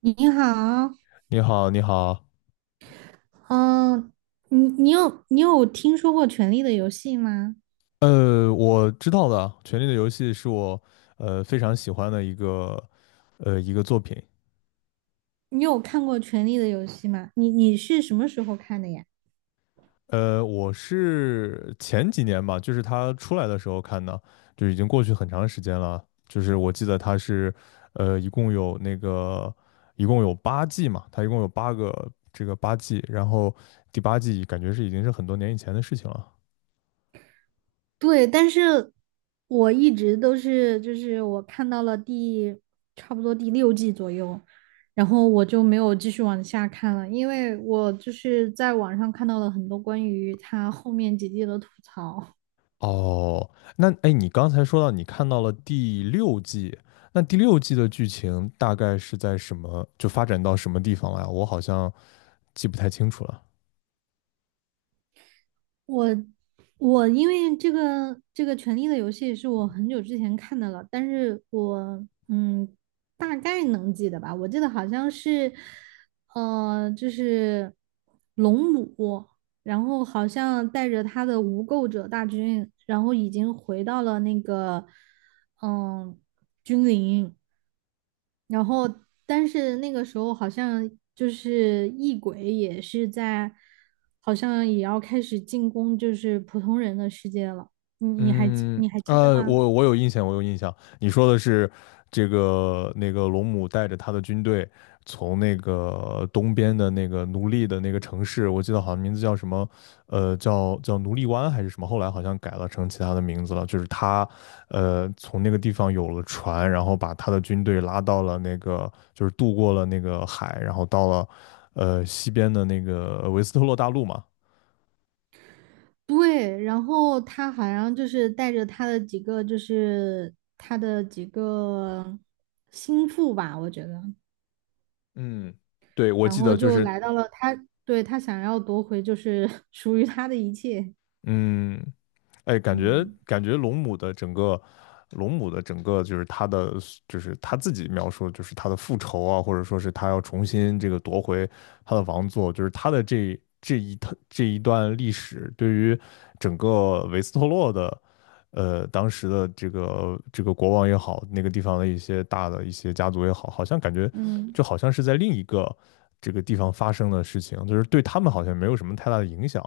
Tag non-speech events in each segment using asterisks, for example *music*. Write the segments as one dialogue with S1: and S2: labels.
S1: 你好，
S2: 你好，你好。
S1: 嗯、你你有听说过《权力的游戏》吗？
S2: 我知道的。《权力的游戏》是我非常喜欢的一个作品。
S1: 你有看过《权力的游戏》吗？你是什么时候看的呀？
S2: 我是前几年吧，就是它出来的时候看的，就已经过去很长时间了。就是我记得它是一共有那个一共有八季嘛，它一共有八个这个八季，然后第八季感觉是已经是很多年以前的事情了。
S1: 对，但是我一直都是，就是我看到了差不多第六季左右，然后我就没有继续往下看了，因为我就是在网上看到了很多关于他后面几季的吐槽。
S2: 哦。那哎，你刚才说到你看到了第六季，那第六季的剧情大概是在什么，就发展到什么地方了呀？我好像记不太清楚了。
S1: 我我因为这个《权力的游戏》是我很久之前看的了，但是我大概能记得吧，我记得好像是呃就是龙母，然后好像带着他的无垢者大军，然后已经回到了那个嗯君临，然后但是那个时候好像就是异鬼也是在，好像也要开始进攻就是普通人的世界了。你你还记
S2: 嗯。
S1: 你还记得吗？
S2: 我有印象，我有印象。你说的是这个那个龙母带着他的军队从那个东边的那个奴隶的那个城市，我记得好像名字叫什么。叫奴隶湾还是什么，后来好像改了成其他的名字了。就是他，从那个地方有了船，然后把他的军队拉到了那个，就是渡过了那个海，然后到了，西边的那个维斯特洛大陆嘛。
S1: 对，然后他好像就是带着他的几个，就是他的几个心腹吧，我觉得，
S2: 嗯，对，我
S1: 然
S2: 记
S1: 后
S2: 得就
S1: 就
S2: 是。
S1: 来到了他，对，他想要夺回就是 *laughs* 属于他的一切。
S2: 嗯，哎，感觉
S1: 嗯
S2: 感觉龙母的整个，龙母的整个就是她的，就是她自己描述，就是她的复仇啊，或者说是她要重新这个夺回她的王座，就是她的这这一趟这一段历史，对于整个维斯特洛的，当时的这个这个国王也好，那个地方的一些大的一些家族也好，好像感觉
S1: 嗯。
S2: 就好像是在另一个这个地方发生的事情，就是对他们好像没有什么太大的影响。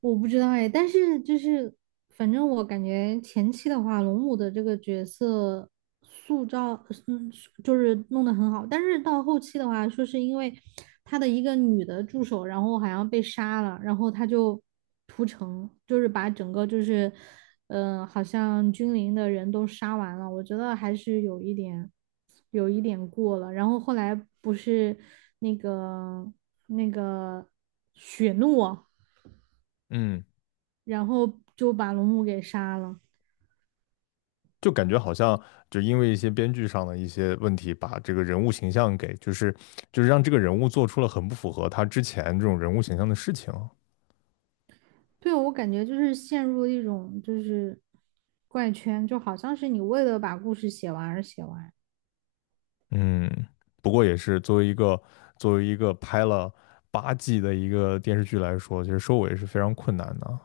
S1: 我不知道哎，但是反正我感觉前期的话，龙母的这个角色塑造，嗯，就是弄得很好，但是到后期的话，说是因为他的一个女的助手，然后好像被杀了，然后他就屠城，就是把整个就是，好像君临的人都杀完了，我觉得还是有一点，有一点过了。然后后来不是那个那个雪诺。
S2: 嗯。
S1: 然后就把龙母给杀了。
S2: 就感觉好像就因为一些编剧上的一些问题，把这个人物形象给就是就是让这个人物做出了很不符合他之前这种人物形象的事情。
S1: 对，我感觉就是陷入了一种就是怪圈，就好像是你为了把故事写完而写完。
S2: 嗯，不过也是作为一个作为一个拍了八季的一个电视剧来说，其实收尾是非常困难的。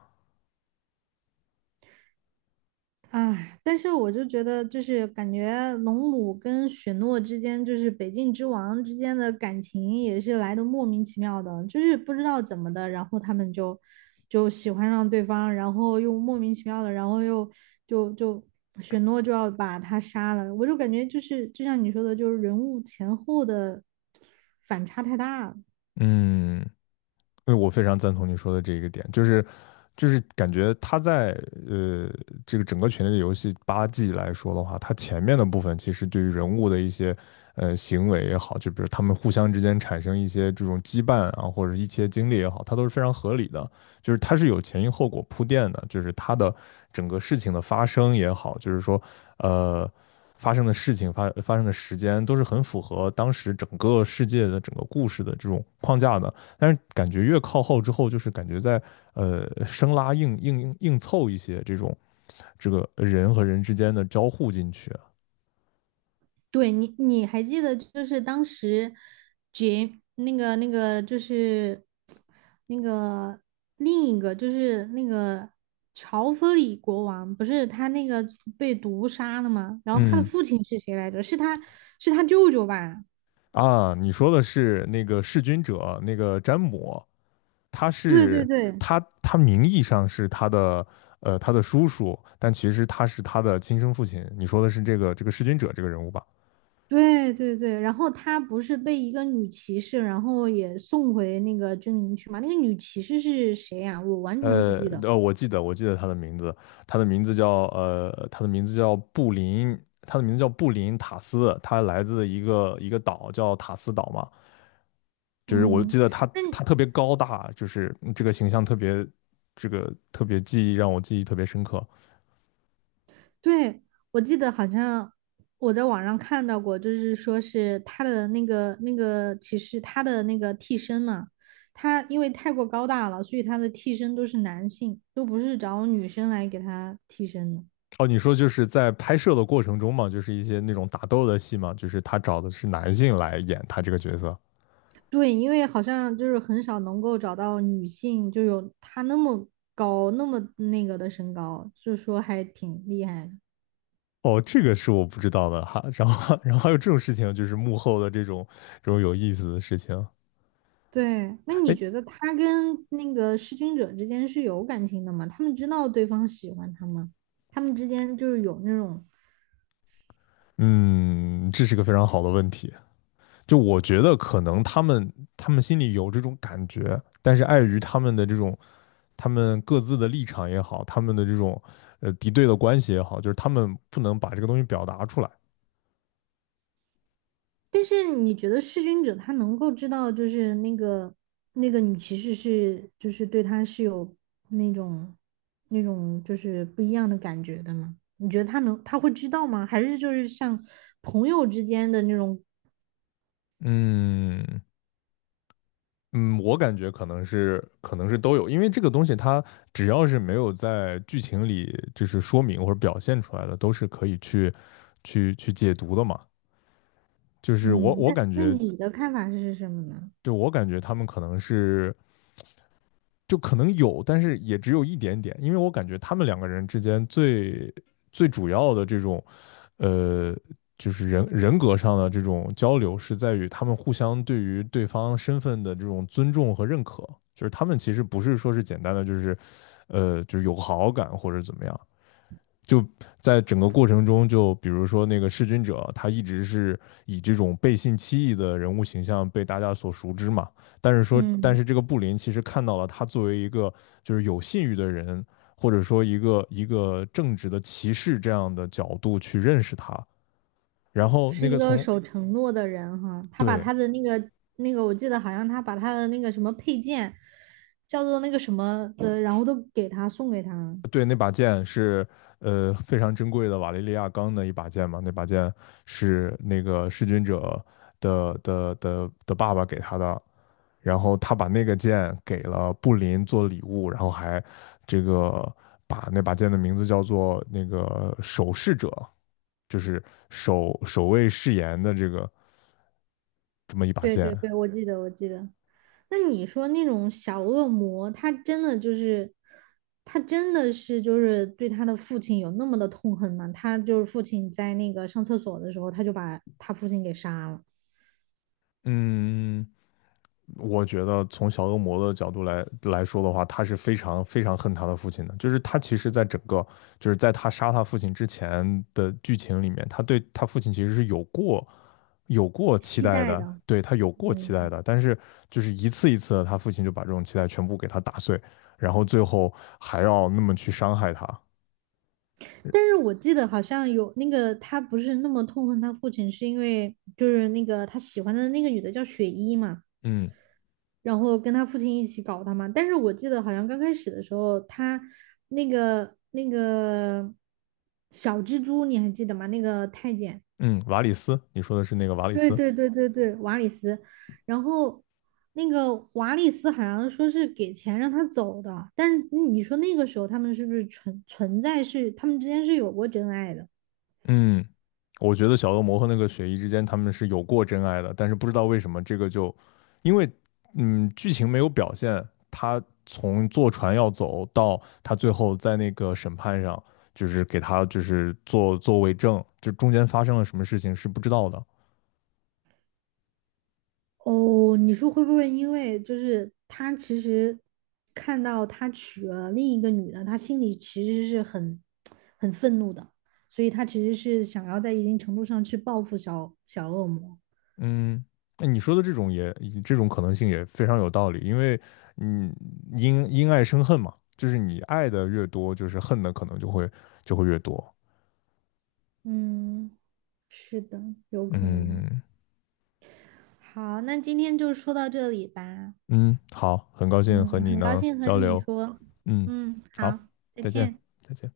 S1: 哎，但是我就觉得，就是感觉龙母跟雪诺之间，就是北境之王之间的感情也是来的莫名其妙的，就是不知道怎么的，然后他们就喜欢上对方，然后又莫名其妙的，然后又就就雪诺就要把他杀了，我就感觉就是就像你说的，就是人物前后的反差太大了。
S2: 嗯，因为我非常赞同你说的这一个点，就是就是感觉他在呃这个整个《权力的游戏》八季来说的话，他前面的部分其实对于人物的一些行为也好，就比如他们互相之间产生一些这种羁绊啊，或者一些经历也好，它都是非常合理的。就是它是有前因后果铺垫的，就是它的整个事情的发生也好，就是说呃发生的事情发发生的时间都是很符合当时整个世界的整个故事的这种框架的。但是感觉越靠后之后，就是感觉在生拉硬凑一些这种这个人和人之间的交互进去啊。
S1: 对你，你还记得就是当时杰那个那个就是那个另一个就是那个乔弗里国王，不是他那个被毒杀了吗？然后他的
S2: 嗯。
S1: 父亲是谁来着？是他舅舅吧？
S2: 啊，你说的是那个弑君者，那个詹姆，他
S1: 对对
S2: 是
S1: 对
S2: 他他名义上是他的他的叔叔，但其实他是他的亲生父亲。你说的是这个这个弑君者这个人物吧？
S1: 对对对。然后他不是被一个女骑士，然后也送回那个军营去吗？那个女骑士是谁呀、我完全不记得。
S2: 我记得他的名字，他的名字叫他的名字叫布林，他的名字叫布林塔斯，他来自一个一个岛叫塔斯岛嘛。就是我
S1: 嗯，
S2: 记得他
S1: 那
S2: 他特别高大，就是这个形象特别这个特别记忆让我记忆特别深刻。
S1: 对，我记得好像我在网上看到过，就是说是他的那个那个其实他的那个替身嘛，他因为太过高大了，所以他的替身都是男性，都不是找女生来给他替身的。
S2: 哦，你说就是在拍摄的过程中嘛，就是一些那种打斗的戏嘛，就是他找的是男性来演他这个角色。
S1: 对，因为好像就是很少能够找到女性就有他那么高那么的身高，就说还挺厉害的。
S2: 哦，这个是我不知道的哈。然后，*laughs* 然后还有这种事情，就是幕后的这种这种有意思的事情。
S1: 对，那你
S2: 哎。
S1: 觉得他跟那个弑君者之间是有感情的吗？他们知道对方喜欢他吗？他们之间就是有那种，
S2: 嗯，这是个非常好的问题。就我觉得可能他们他们心里有这种感觉，但是碍于他们的这种他们各自的立场也好，他们的这种敌对的关系也好，就是他们不能把这个东西表达出来。
S1: 但是你觉得弑君者他能够知道，就是那个女骑士是就是对他是有那种那种就是不一样的感觉的吗？你觉得他会知道吗？还是就是像朋友之间的那种，
S2: 嗯。嗯，我感觉可能是都有，因为这个东西它只要是没有在剧情里就是说明或者表现出来的，都是可以去去去解读的嘛。就是我
S1: 嗯，
S2: 我
S1: 那
S2: 感
S1: 那
S2: 觉，
S1: 你的看法是什么呢？
S2: 就我感觉他们可能是就可能有，但是也只有一点点，因为我感觉他们两个人之间最最主要的这种，呃，就是人人格上的这种交流，是在于他们互相对于对方身份的这种尊重和认可，就是他们其实不是说是简单的就是，就是有好感或者怎么样，就在整个过程中，就比如说那个弑君者，他一直是以这种背信弃义的人物形象被大家所熟知嘛。但是说，但
S1: 嗯。
S2: 是这个布林其实看到了他作为一个就是有信誉的人，或者说一个一个正直的骑士这样的角度去认识他。然后那
S1: 是一
S2: 个
S1: 个
S2: 从
S1: 守承诺的人哈，他把
S2: 对
S1: 他的那个，我记得好像他把他的那个什么配件，叫做那个什么的，然后都给他送给他。
S2: 对那把剑是非常珍贵的瓦雷利亚钢的一把剑嘛，那把剑是那个弑君者。的的的的爸爸给他的，然后他把那个剑给了布林做礼物，然后还这个把那把剑的名字叫做那个守侍者，就是守守卫誓言的这个这么一把
S1: 对对对，
S2: 剑。
S1: 我记得。那你说那种小恶魔，他真的就是，他真的是就是对他的父亲有那么的痛恨吗？他就是父亲在那个上厕所的时候，他就把他父亲给杀了，
S2: 嗯，我觉得从小恶魔的角度来说的话，他是非常非常恨他的父亲的。就是他其实，在整个就是在他杀他父亲之前的剧情里面，他对他父亲其实是有过有过期
S1: 期
S2: 待
S1: 待的，
S2: 的，对，他有过期待
S1: 嗯。
S2: 的，但是就是一次一次的，他父亲就把这种期待全部给他打碎，然后最后还要那么去伤害他。
S1: 但是我记得好像有那个他不是那么痛恨他父亲，是因为就是那个他喜欢的那个女的叫雪衣嘛，
S2: 嗯。
S1: 然后跟他父亲一起搞他嘛。但是我记得好像刚开始的时候，他那个小蜘蛛你还记得吗？那个太监，
S2: 嗯，瓦里斯，你说的是那个瓦里
S1: 对
S2: 斯？
S1: 对对对对，瓦里斯。然后那个瓦里斯好像说是给钱让他走的，但是你说那个时候他们是不是存存在是他们之间是有过真爱的？
S2: 嗯，我觉得小恶魔和那个雪姨之间他们是有过真爱的，但是不知道为什么这个就，因为剧情没有表现，他从坐船要走到他最后在那个审判上，就是给他就是做做为证，就中间发生了什么事情是不知道的。
S1: 哦，你说会不会因为就是他其实看到他娶了另一个女的，他心里其实是很愤怒的，所以他其实是想要在一定程度上去报复小恶魔。
S2: 嗯，那你说的这种也这种可能性也非常有道理，因为嗯，因因爱生恨嘛，就是你爱的越多，就是恨的可能就会就会越多。
S1: 嗯，是的，有可能。
S2: 嗯。
S1: 好，那今天就说到这里吧。
S2: 嗯，好，很高兴和
S1: 嗯，
S2: 你
S1: 很高
S2: 能
S1: 兴和
S2: 交
S1: 你
S2: 流。
S1: 说。
S2: 嗯，
S1: 嗯，好，
S2: 好，
S1: 再
S2: 再见，
S1: 见。
S2: 再见。